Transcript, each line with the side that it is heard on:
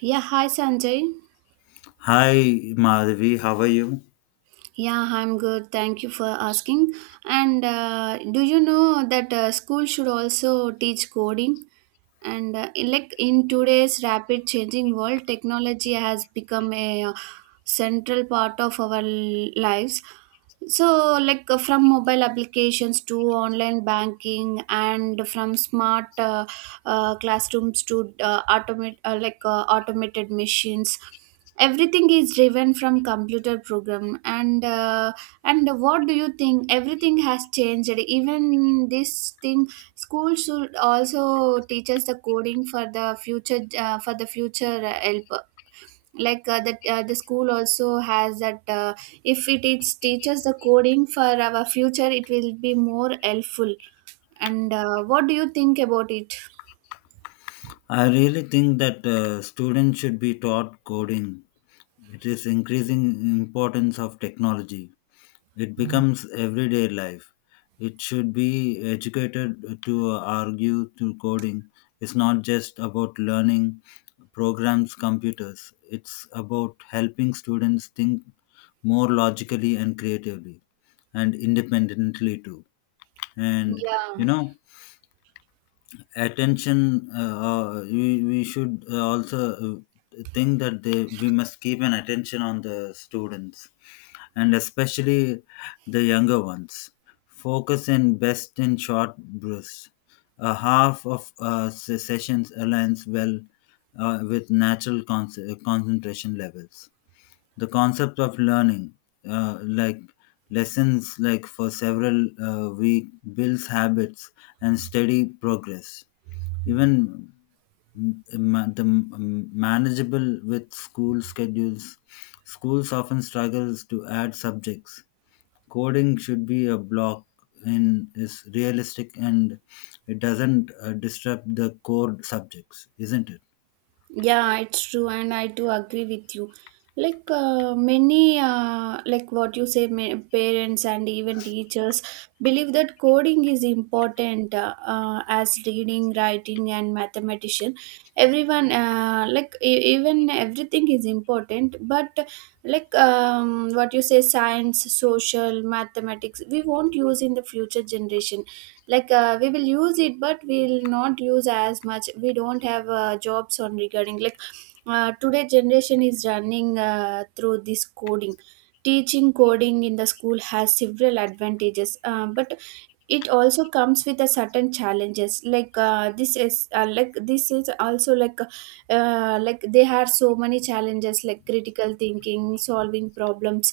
right: Yeah, hi Sanjay.
left: Hi Madhavi, how are you?
right: Yeah, I'm good. Thank you for asking. And do you know that school should also teach coding? And like in today's rapid changing world, technology has become a central part of our lives. So, like from mobile applications to online banking, and from smart classrooms to automated machines, everything is driven from computer program, and what do you think, everything has changed, even this thing, school should also teach us the coding for the future, for the future help, like that the school also has that if it is teaches the coding for our future it will be more helpful. And what do you think about it?
left: I really think that students should be taught coding. It is increasing importance of technology. It becomes everyday life. It should be educated to argue through coding. It's not just about learning programs, computers. It's about helping students think more logically and creatively and independently too. And you
right: Yeah.
left: know, attention we should also think that they we must keep an attention on the students, and especially the younger ones focus in best in short bursts. A half of sessions aligns well with natural concentration levels. The concept of learning, like lessons like for several week, builds habits and steady progress, even manageable with school schedules. Schools often struggles to add subjects. Coding should be a block in is realistic and it doesn't disrupt the core subjects, isn't it?
right: Yeah, it's true, and I do agree with you. Like many, what you say, parents and even teachers believe that coding is important as reading, writing, and mathematician. Everyone, even everything is important, but like what you say, science, social, mathematics, we won't use in the future generation. Like we will use it, but we will not use as much, we don't have jobs on regarding, like today generation is running through this coding. Teaching coding in the school has several advantages, but it also comes with a certain challenges, like this is this is also, like they had so many challenges, like critical thinking, solving problems.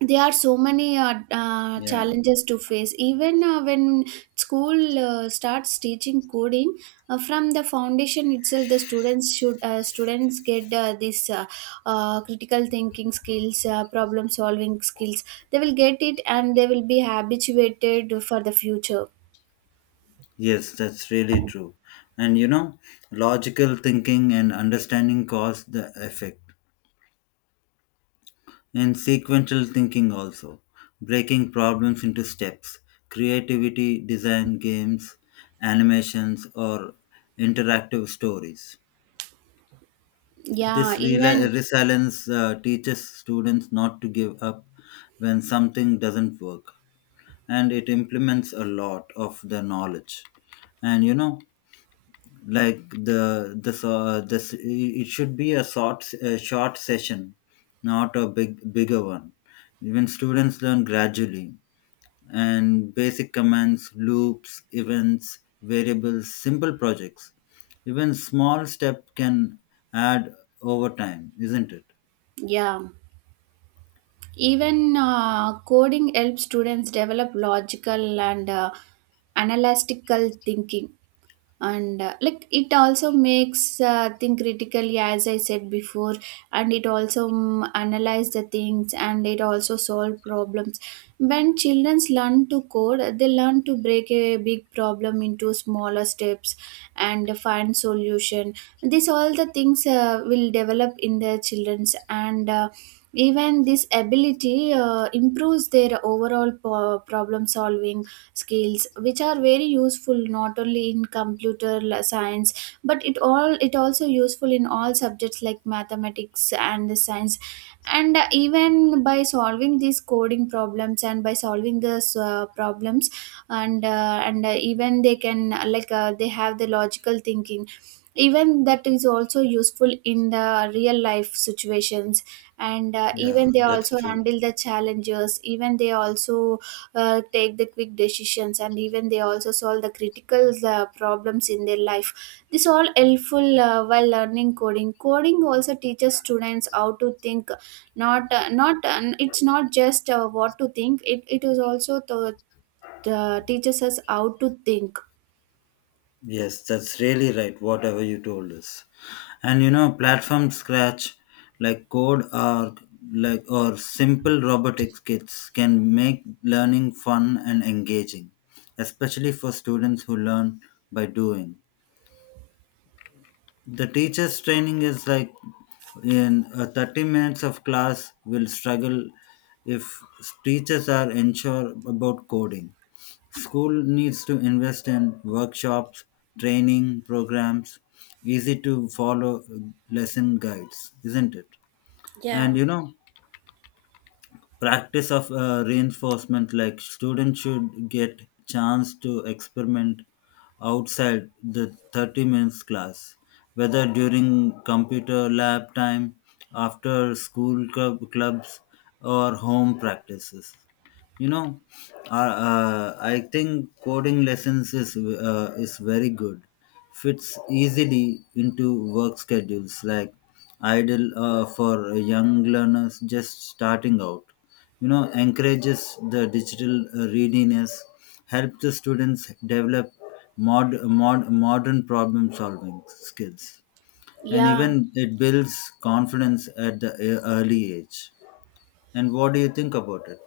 right: There are so many
left: Yeah,
right: challenges to face, even when school starts teaching coding from the foundation itself, the students should students get this critical thinking skills, problem solving skills, they will get it, and they will be habituated for the future.
left: yes, that's really true. And you know, logical thinking and understanding cause the effect, and sequential thinking also, breaking problems into steps, creativity, design, games, animations, or interactive stories.
right: yeah
left: This
right: even
left: resilience teaches students not to give up when something doesn't work, and it implements a lot of the knowledge. And you know, like the so this it should be a short, a short session, not a bigger one. Even students learn gradually, and basic commands, loops, events, variables, simple projects, even small step can add over time, isn't it?
right: yeah even coding helps students develop logical and analytical thinking, and it also makes think critically, as I said before. And it also analyze the things, and it also solve problems. When children learn to code, they learn to break a big problem into smaller steps and find solution. This all the things will develop in their children's, and even this ability improves their overall problem solving skills, which are very useful not only in computer science, but it also useful in all subjects like mathematics and science. And even by solving these coding problems, and by solving these problems, and even they can they have the logical thinking, even that is also useful in the real life situations. And
left: Yeah,
right: even they
left: that's
right: also
left: true.
right: handle the challenges, even they also take the quick decisions, and even they also solve the critical problems in their life. This all helpful while learning coding. Coding also teaches students how to think, not not it's not just what to think, it is also to, teaches us how to think.
left: Yes, that's really right, whatever you told us. And you know, platform scratch, like code, or like or simple robotics kits can make learning fun and engaging, especially for students who learn by doing. The teacher's training is like in 30 minutes of class will struggle if teachers are unsure about coding. School needs to invest in workshops, training programs, easy to follow lesson guides, isn't it? And you know, practice of reinforcement, like students should get chance to experiment outside the 30 minutes class, whether during computer lab time, after school club, clubs, or home practices. You know, I think coding lessons is very good, fits easily into work schedules, like ideal for young learners just starting out. You know, encourages the digital readiness, helps the students develop modern problem solving skills, and
right: Yeah.
left: even it builds confidence at the early age. And what do you think about it?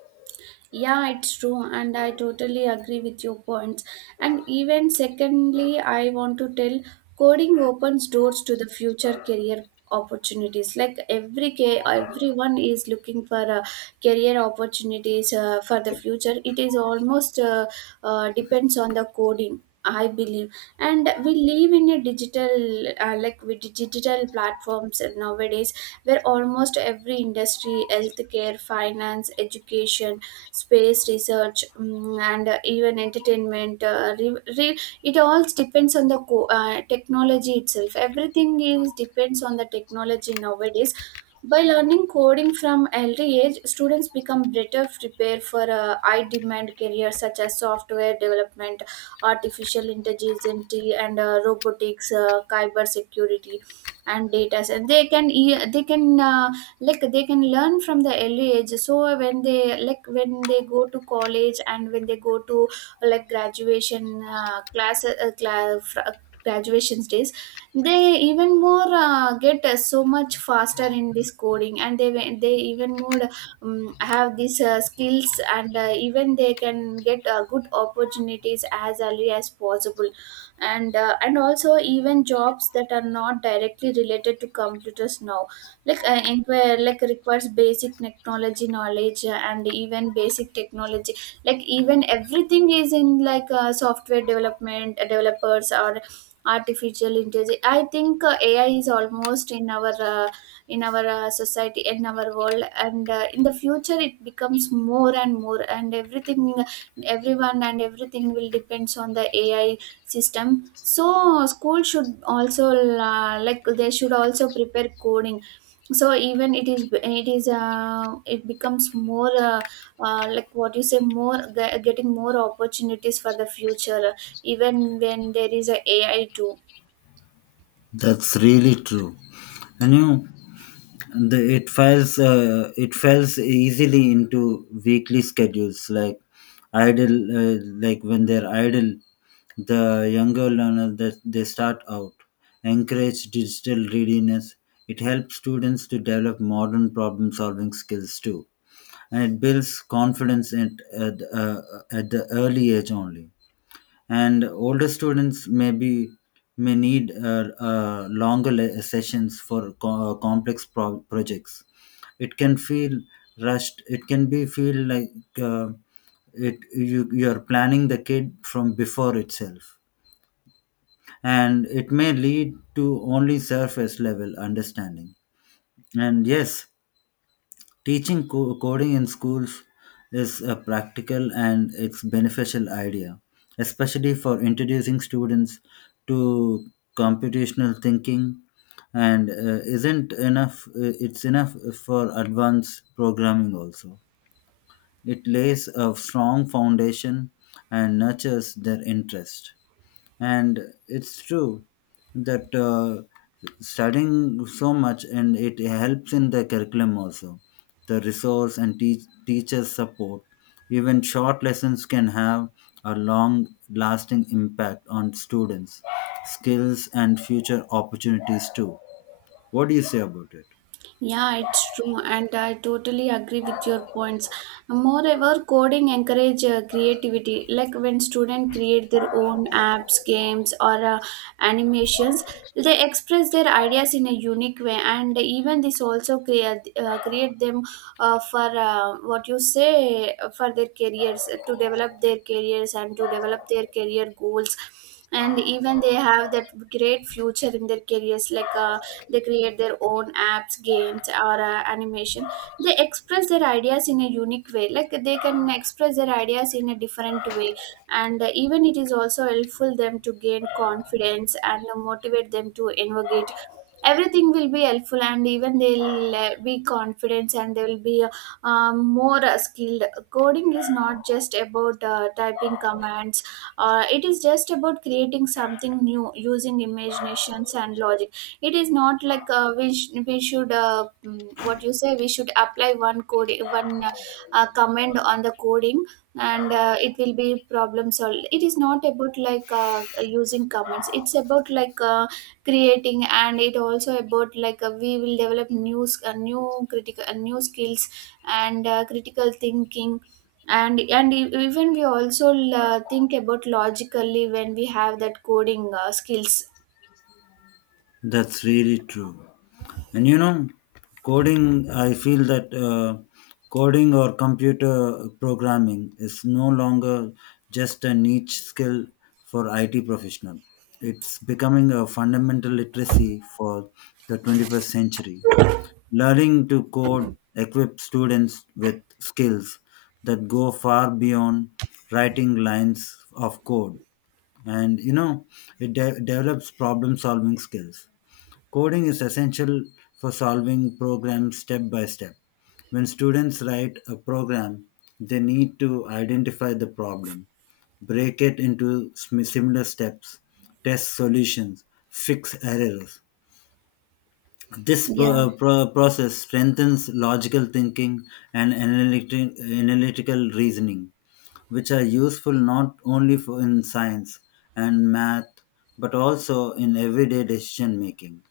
right: Yeah, it's true, and I totally agree with your points. And even secondly, I want to tell, coding opens doors to the future career opportunities. Like every everyone is looking for career opportunities for the future. It is almost depends on the coding, I believe. And we live in a digital, with digital platforms nowadays, where almost every industry, healthcare, finance, education, space research, and even entertainment, it all depends on the technology itself, everything is depends on the technology nowadays. By learning coding from early age, students become better prepared for high demand careers such as software development, artificial intelligence, and robotics, cyber security, and data science. They can they can learn from the early age, so when they, like when they go to college, and when they go to like graduation graduation days, they even more get so much faster in this coding, and they even more have these skills, and even they can get good opportunities as early as possible. And also, even jobs that are not directly related to computers now, like inquire, like requires basic technology knowledge, and even basic technology, like even everything is in, like software development developers, or artificial intelligence. I think AI is almost in our society, in our world, and in the future it becomes more and more, and everything, everyone and everything will depends on the AI system. So school should also they should also prepare coding. So even it is, it becomes more what you say, more getting more opportunities for the future, even when there is a AI too.
left: That's really true. And you know, the, it falls easily into weekly schedules, like idle, like when they're idle, the younger learners that they start out. Encourage digital readiness, it helps students to develop modern problem solving skills too, and it builds confidence at, uh, at the early age only. And older students may be, may need longer sessions for complex projects. It can feel rushed, it can be feel like, uh, it you, you are planning the kid from before itself, and it may lead to only surface level understanding. And yes, teaching coding in schools is a practical and it's beneficial idea, especially for introducing students to computational thinking, and isn't enough, it's enough for advanced programming also. It lays a strong foundation and nurtures their interest. And it's true that studying so much, and it helps in the curriculum also. The resource and teachers support. Even short lessons can have a long lasting impact on students' skills and future opportunities too. What do you say about it?
right: Yeah, it's true, and I totally agree with your points. Moreover, coding encourage creativity. Like when students create their own apps, games, or animations, they express their ideas in a unique way, and even this also create create them for what you say, for their careers, to develop their careers and to develop their career goals. And even they have that great future in their careers, like. They create their own apps, games, or animation, they express their ideas in a unique way, like they can express their ideas in a different way. And even it is also helpful them to gain confidence, and motivate them to innovate. Everything will be helpful, and even they'll be confident, and they will be more skilled. Coding is not just about typing commands, it is just about creating something new using imaginations and logic. It is not like we should what you say, we should apply one code, one command on the coding, and it will be problem solved. It is not about like using comments, it's about like creating, and it also about like we will develop new critical new skills, and critical thinking. And even we also think about logically when we have that coding skills.
left: That's really true. And you know, coding, I feel that coding or computer programming is no longer just a niche skill for IT professional. It's becoming a fundamental literacy for the 21st century. Learning to code equips students with skills that go far beyond writing lines of code. And you know, it develops problem solving skills. Coding is essential for solving programs step by step. When students write a program, they need to identify the problem, break it into similar steps, test solutions, fix errors. This
right: Yeah.
left: process strengthens logical thinking and analytical reasoning, which are useful not only for in science and math, but also in everyday decision making.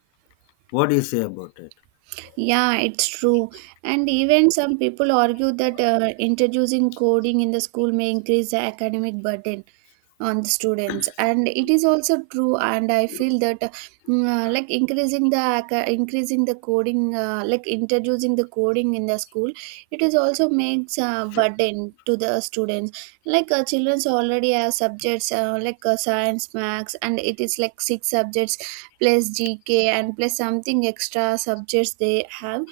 left: What do you say about it?
right: Yeah, it's true. And even some people argue that introducing coding in the school may increase the academic burden on the students. And it is also true. And I feel that increasing the coding, introducing the coding in the school, it is also makes a burden to the students. Like children already have subjects like science, maths, and it is like 6 subjects plus GK and plus something extra subjects they have.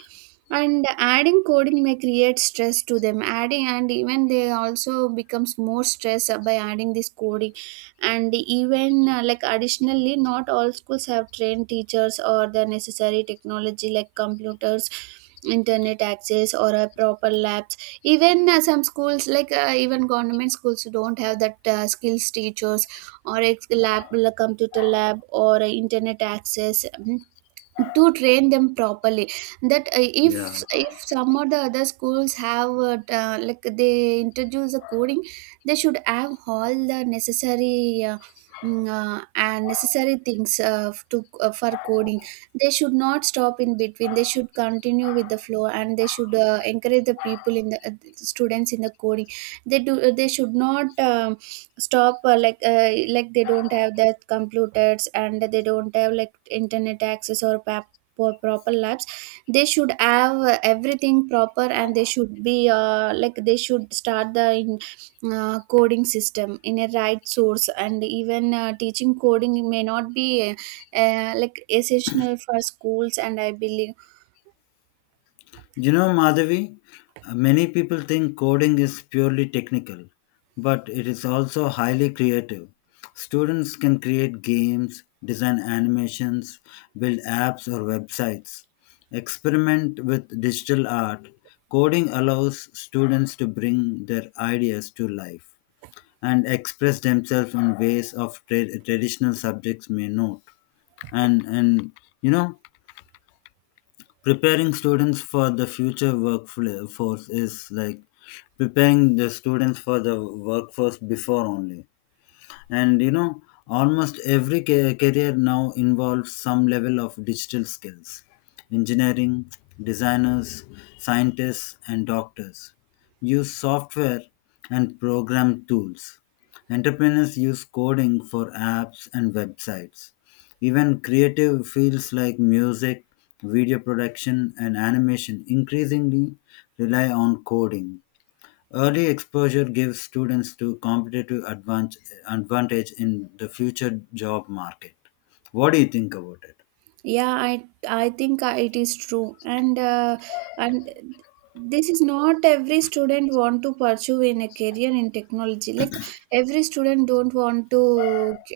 right: And adding coding may create stress to them, adding and even they also becomes more stress by adding this coding. And even like additionally, not all schools have trained teachers or the necessary technology, like computers, internet access, or a proper labs. Even some schools, like even government schools don't have that skills teachers, or lab, like computer lab, or internet access. To train them properly. That uh, if
left: Yeah.
right: if some or the other schools have they introduce the coding, they should have all the necessary and necessary things to for coding. They should not stop in between, they should continue with the flow, and they should encourage the people in the students in the coding. They do, they should not stop, like they don't have their computers, and they don't have like internet access, or proper labs. They should have everything proper, and they should be they should start the coding system in a right source. And even teaching coding may not be essential for schools, and I believe.
left: You know, Madhavi, many people think coding is purely technical, but it is also highly creative. Students can create games, design animations, build apps or websites, experiment with digital art. Coding allows students to bring their ideas to life and express themselves in ways of traditional subjects may not. And you know, preparing students for the future workforce is like preparing the students for the workforce before only. And you know, almost every career now involves some level of digital skills: engineering, designers, scientists, and doctors use software and program tools, entrepreneurs use coding for apps and websites, even creative fields like music, video production, and animation increasingly rely on coding. Early exposure gives students to competitive advantage in the future job market. What do you think about it?
right: Yeah, I think it is true, and this is not every student want to pursue in a career in technology, like every student don't want to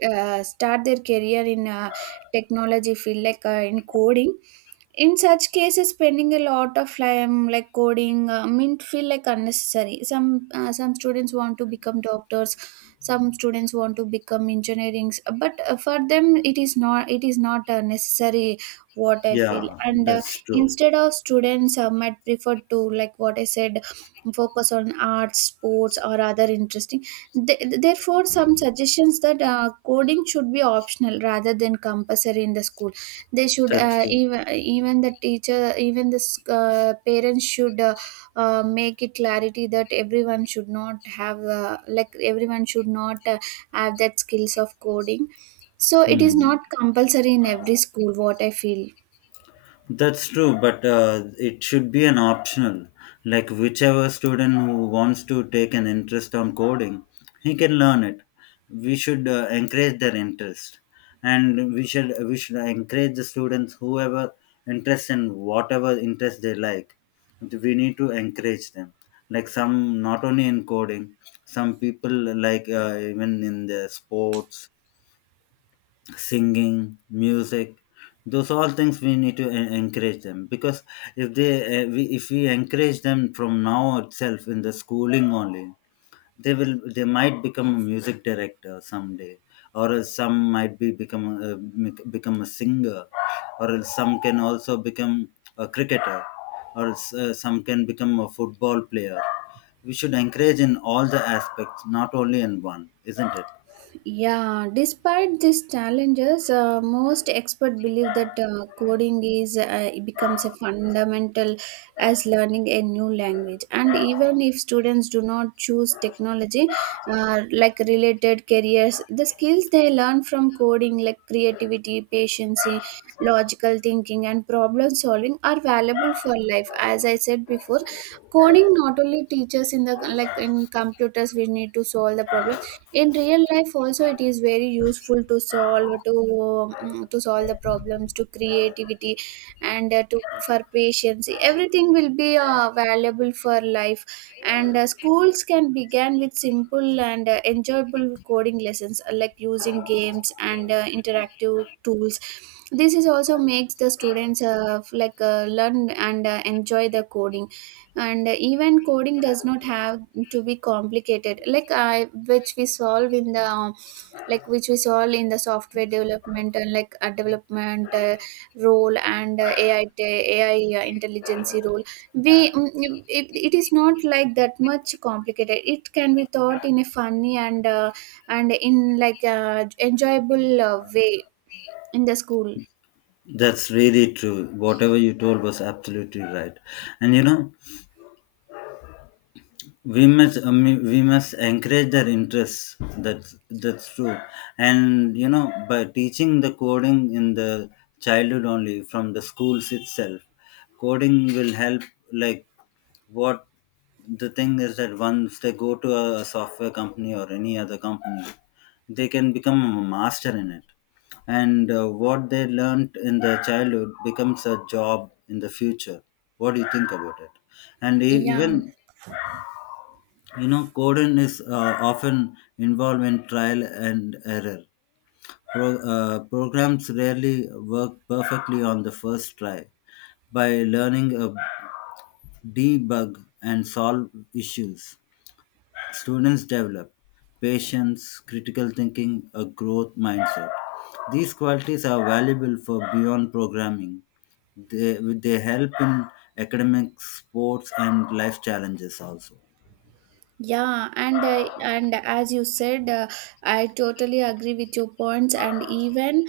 right: start their career in technology field, like in coding. In such cases, spending a lot of time like coding mean feel like unnecessary. Some students want to become doctors, some students want to become engineering, but for them it is not necessary. What I feel,
left: Yeah,
right: and
left: that's true.
right: instead of students might prefer to, like what I said, focus on arts, sports, or other interesting. Therefore, some suggestions that coding should be optional rather than compulsory in the school. They should
left: That's true.
right: even the teacher, even the parents should make it clarity that everyone should not have like everyone should not have that skills of coding, so it is
left: Hmm.
right: not compulsory in every school, what I feel.
left: That's true, but it should be an optional. Like whichever student who wants to take an interest on coding, he can learn it. We should encourage their interest, and we should encourage the students whoever interest in whatever interest they like. We need to encourage them. Like some, not only in coding, some people like, even in the sports, singing, music, those all things we need to encourage them. Because if they we, if we encourage them from now itself in the schooling only, they will, they might become a music director someday, or else some might be become a, eh, become a singer, or else some can also become a cricketer, or else, some can become a football player. We should encourage in all the aspects, not only in one, isn't it?
right: Yeah, despite these challenges, most experts believe that coding is it becomes a fundamental as learning a new language. And even if students do not choose technology, like related careers, the skills they learn from coding, like creativity, patience, logical thinking, and problem solving, are valuable for life. As I said before, coding not only teaches in the, like in computers, we need to solve the problem in real life also. It is very useful to solve the problems, to creativity, and to, for patience, everything will be valuable for life. And schools can begin with simple and enjoyable coding lessons, like using games and interactive tools. This is also makes the students like learn and enjoy the coding. And even coding does not have to be complicated, like I, which we solve in the like which we solve in the software development, and like a development role, and AI, intelligence role. We mm, mm, it is not like that much complicated, it can be taught in a funny and in like enjoyable way in the school.
left: That's really true. Whatever you told was absolutely right. And you know, we must encourage their interests, that's true. And you know, by teaching the coding in the childhood only, from the schools itself, coding will help, like what the thing is that once they go to a software company or any other company, they can become a master in it. And what they learned in the childhood becomes a job in the future. What do you think about it? And
right: Yeah.
left: even you know, coding is often involved in trial and error. Programs rarely work perfectly on the first try. By learning a debug and solve issues, students develop patience, critical thinking, a growth mindset. These qualities are valuable for beyond programming. They help in academics, sports, and life challenges also.
right: Yeah, and and as you said, I totally agree with your points, and even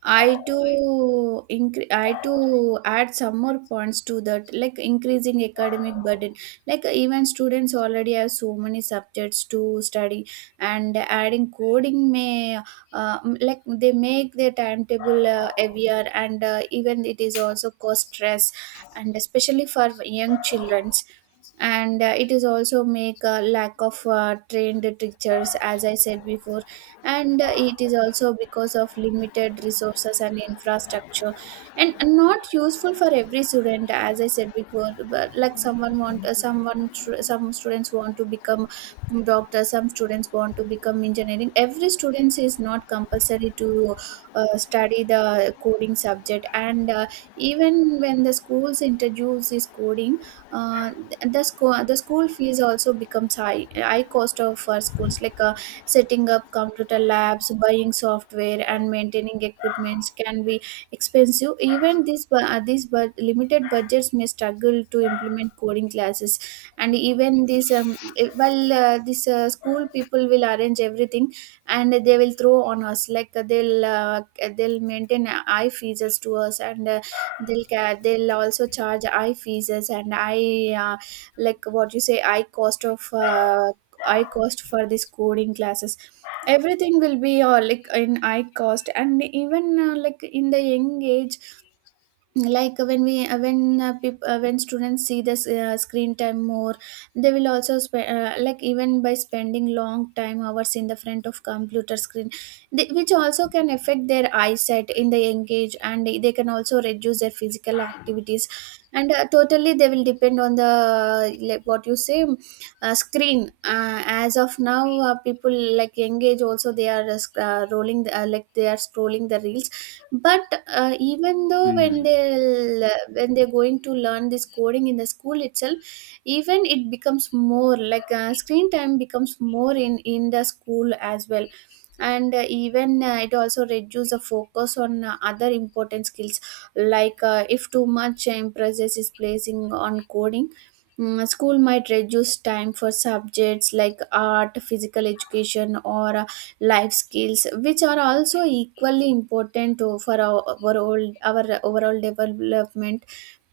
right: I too add some more points to that, like increasing academic burden. Like even students already have so many subjects to study, and adding coding may, like they make their timetable heavier, and even it is also cause stress, and especially for young children. And it is also make a lack of trained teachers, as I said before. And it is also because of limited resources and infrastructure, and not useful for every student, as I said before. But like someone want some students want to become doctor, some students want to become engineering. Every student is not compulsory to study the coding subject. And even when the schools introduce this coding, uh, the school fees also becomes high, high cost of for schools, like setting up computer labs, buying software, and maintaining equipments can be expensive. Even these, but limited budgets may struggle to implement coding classes. And even this this school people will arrange everything, and they will throw on us, like they'll maintain high fees as to us. And they'll also charge eye fees and eye, like what you say, eye cost of eye cost for these coding classes. Everything will be like in eye cost. And even like in the young age, like when we when students see this screen time more, they will also like even by spending long time hours in the front of computer screen, they, which also can affect their eyesight in the young age, and they can also reduce their physical activities. And totally they will depend on the, like what you say, screen, as of now people, like young age also, they are rolling the, like they are scrolling the reels. But even though when
left: Mm.
right: they, when they're going to learn this coding in the school itself, even it becomes more, like screen time becomes more in the school as well. And even it also reduces the focus on other important skills. Like if too much emphasis is placing on coding, school might reduce time for subjects like art, physical education, or life skills, which are also equally important to, for our overall, our overall development.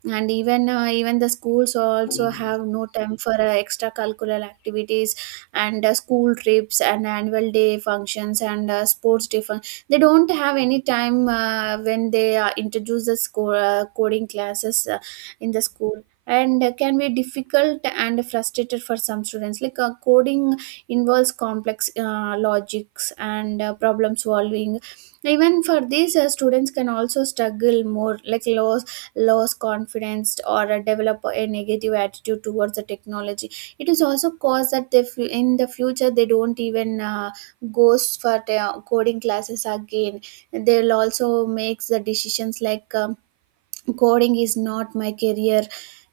right: And even even the schools also have no time for extracurricular activities, and school trips and annual day functions and they don't have any time, when they introduce the coding classes in the school. And can be difficult and frustrated for some students, like coding involves complex logics and problem solving. Even for these students can also struggle more, like low lose confidence or develop a negative attitude towards the technology. It is also cause that in the future they don't even goes for the coding classes again. They'll also makes the decisions like coding is not my career.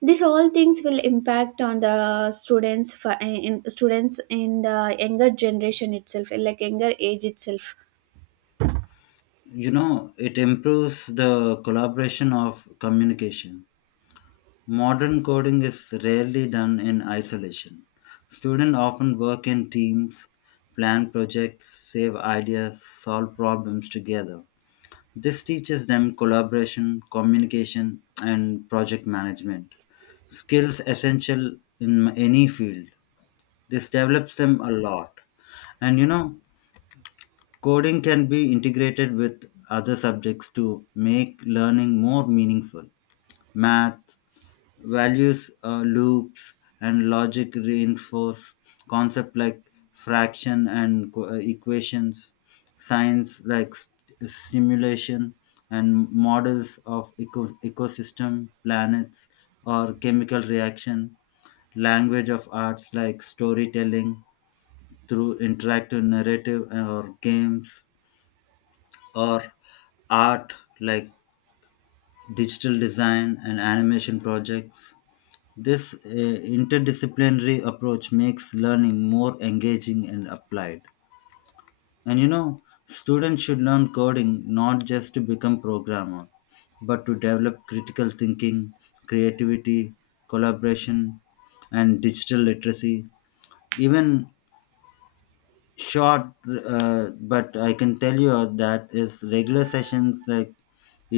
right: These all things will impact on the students for, in students in the younger generation itself, like younger age itself.
left: You know, it improves the collaboration of communication. Modern coding is rarely done in isolation. Students often work in teams, plan projects, save ideas, solve problems together. This teaches them collaboration, communication, and project management, skills essential in any field. This develops them a lot. And you know, coding can be integrated with other subjects to make learning more meaningful. Maths, values loops, and logic reinforce concepts like fraction and equations. Science like simulation and models of ecosystem, planets, or chemical reaction. Language of arts like storytelling through interactive narrative or games, or art like digital design and animation projects. This interdisciplinary approach makes learning more engaging and applied. And you know, students should learn coding not just to become programmer, but to develop critical thinking, creativity, collaboration, and digital literacy. Even short, but I can tell you that is regular sessions, like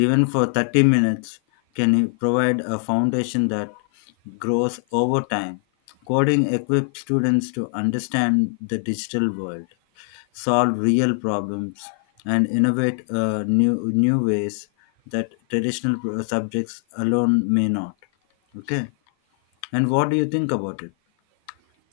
left: even for 30 minutes, can provide a foundation that grows over time. Coding equips students to understand the digital world, solve real problems, and innovate new, new ways that traditional subjects alone may not. Okay, and what do you think about it?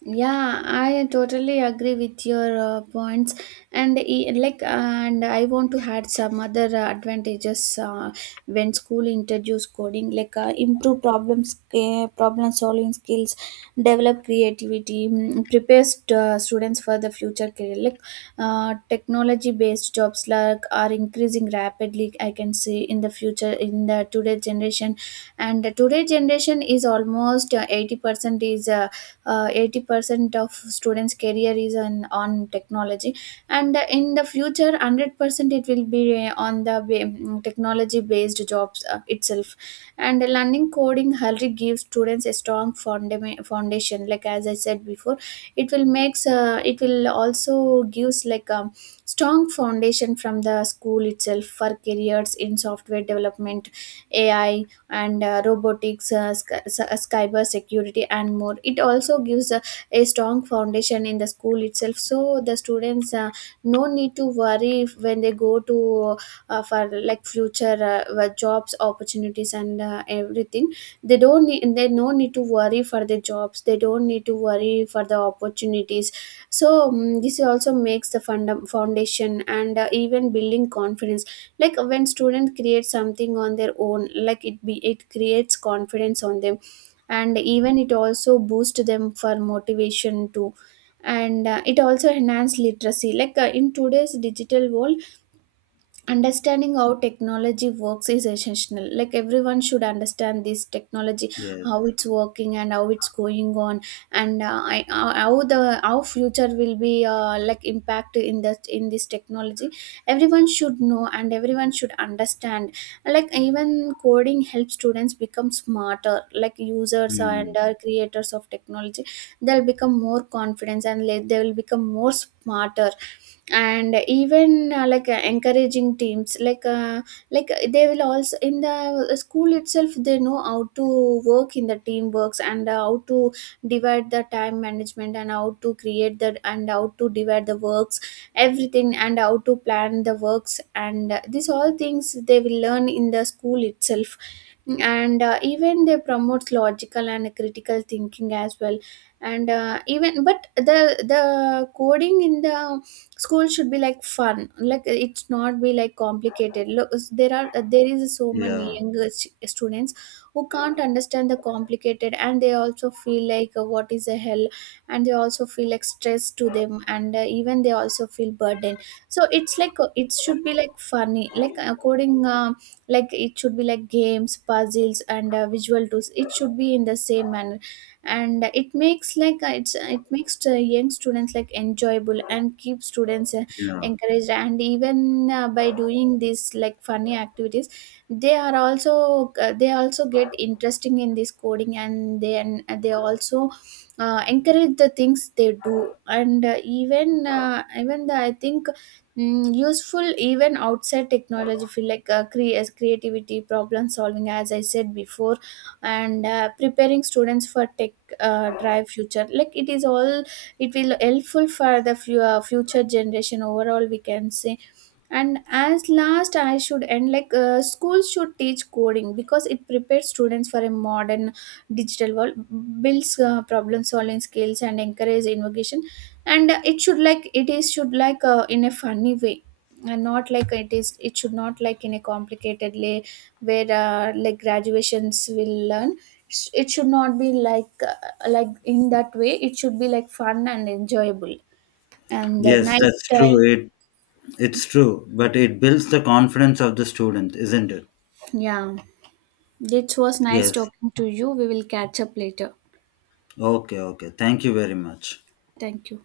right: Yeah, I totally agree with your points. And like, and I want to add some other advantages, when school introduce coding, like improve problems problem solving skills, develop creativity, prepares students for the future career. Like technology based jobs like are increasing rapidly, I can see in the future, in the today generation. And the today generation is almost 80% is 80% of students career is on technology. And in the future 100% it will be on the technology based jobs itself. And learning coding already gives students a strong foundation, like as I said before. It will makes it will also gives like strong foundation from the school itself for careers in software development, AI, and robotics, cyber security, and more. It also gives a strong foundation in the school itself, so the students no need to worry when they go to for like future jobs opportunities and everything. They don't need, they no need to worry for the jobs. They don't need to worry for the opportunities. So this also makes the foundation, and even building confidence, like when students create something on their own, like it be, it creates confidence on them. And even it also boosts them for motivation too. And it also enhance literacy, like in today's digital world, understanding how technology works is essential, like everyone should understand this technology,
left: Yes.
right: how it's working and how it's going on. And how the, how future will be like impact in that, in this technology. Everyone should know and everyone should understand. Like even coding helps students become smarter, like users and
left: Hmm.
right: creators of technology. They'll become more confident and, like, they will become more smarter. And even like encouraging teams, like they will also in the school itself, they know how to work in the teamworks, and how to divide the time management, and how to create that, and how to divide the works, everything, and how to plan the works. And these all things they will learn in the school itself. And even they promote logical and critical thinking as well. And even but the coding in the school should be like fun, like it's not be like complicated. Look, there is so many
left: Yeah.
right: younger students who can't understand the complicated, and they also feel like, what is the hell. And they also feel like stress to them, and even they also feel burden. So it's like, it should be like funny, like according, like it should be like games, puzzles, and visual tools, it should be in the same manner. And it makes like it makes the young students like enjoyable and keep students
left: Yeah.
right: encouraged. And even by doing these like funny activities, they are also they also get interesting in this coding, and then they also encourage the things they do. And even the, I think, useful even outside technology feel, like as creativity, problem solving, as I said before. And preparing students for tech, drive future, like it is all, it will helpful for the future generation overall, we can say. And as last I should end like, schools should teach coding because it prepares students for a modern digital world, builds problem solving skills, and encourage innovation. And it should like it is should like in a funny way, and not like it is, it should not like in a complicated way where like graduations will learn. It should not be like in that way, it should be like fun and enjoyable and a
left: Yes,
right: nice
left: that's true.
right: time.
left: It, it's true, but it builds the confidence of the student, isn't it?
right: Yeah. It was nice
left: Yes.
right: talking to you. We will catch up later.
left: Okay, okay. Thank you very much.
right: Thank you.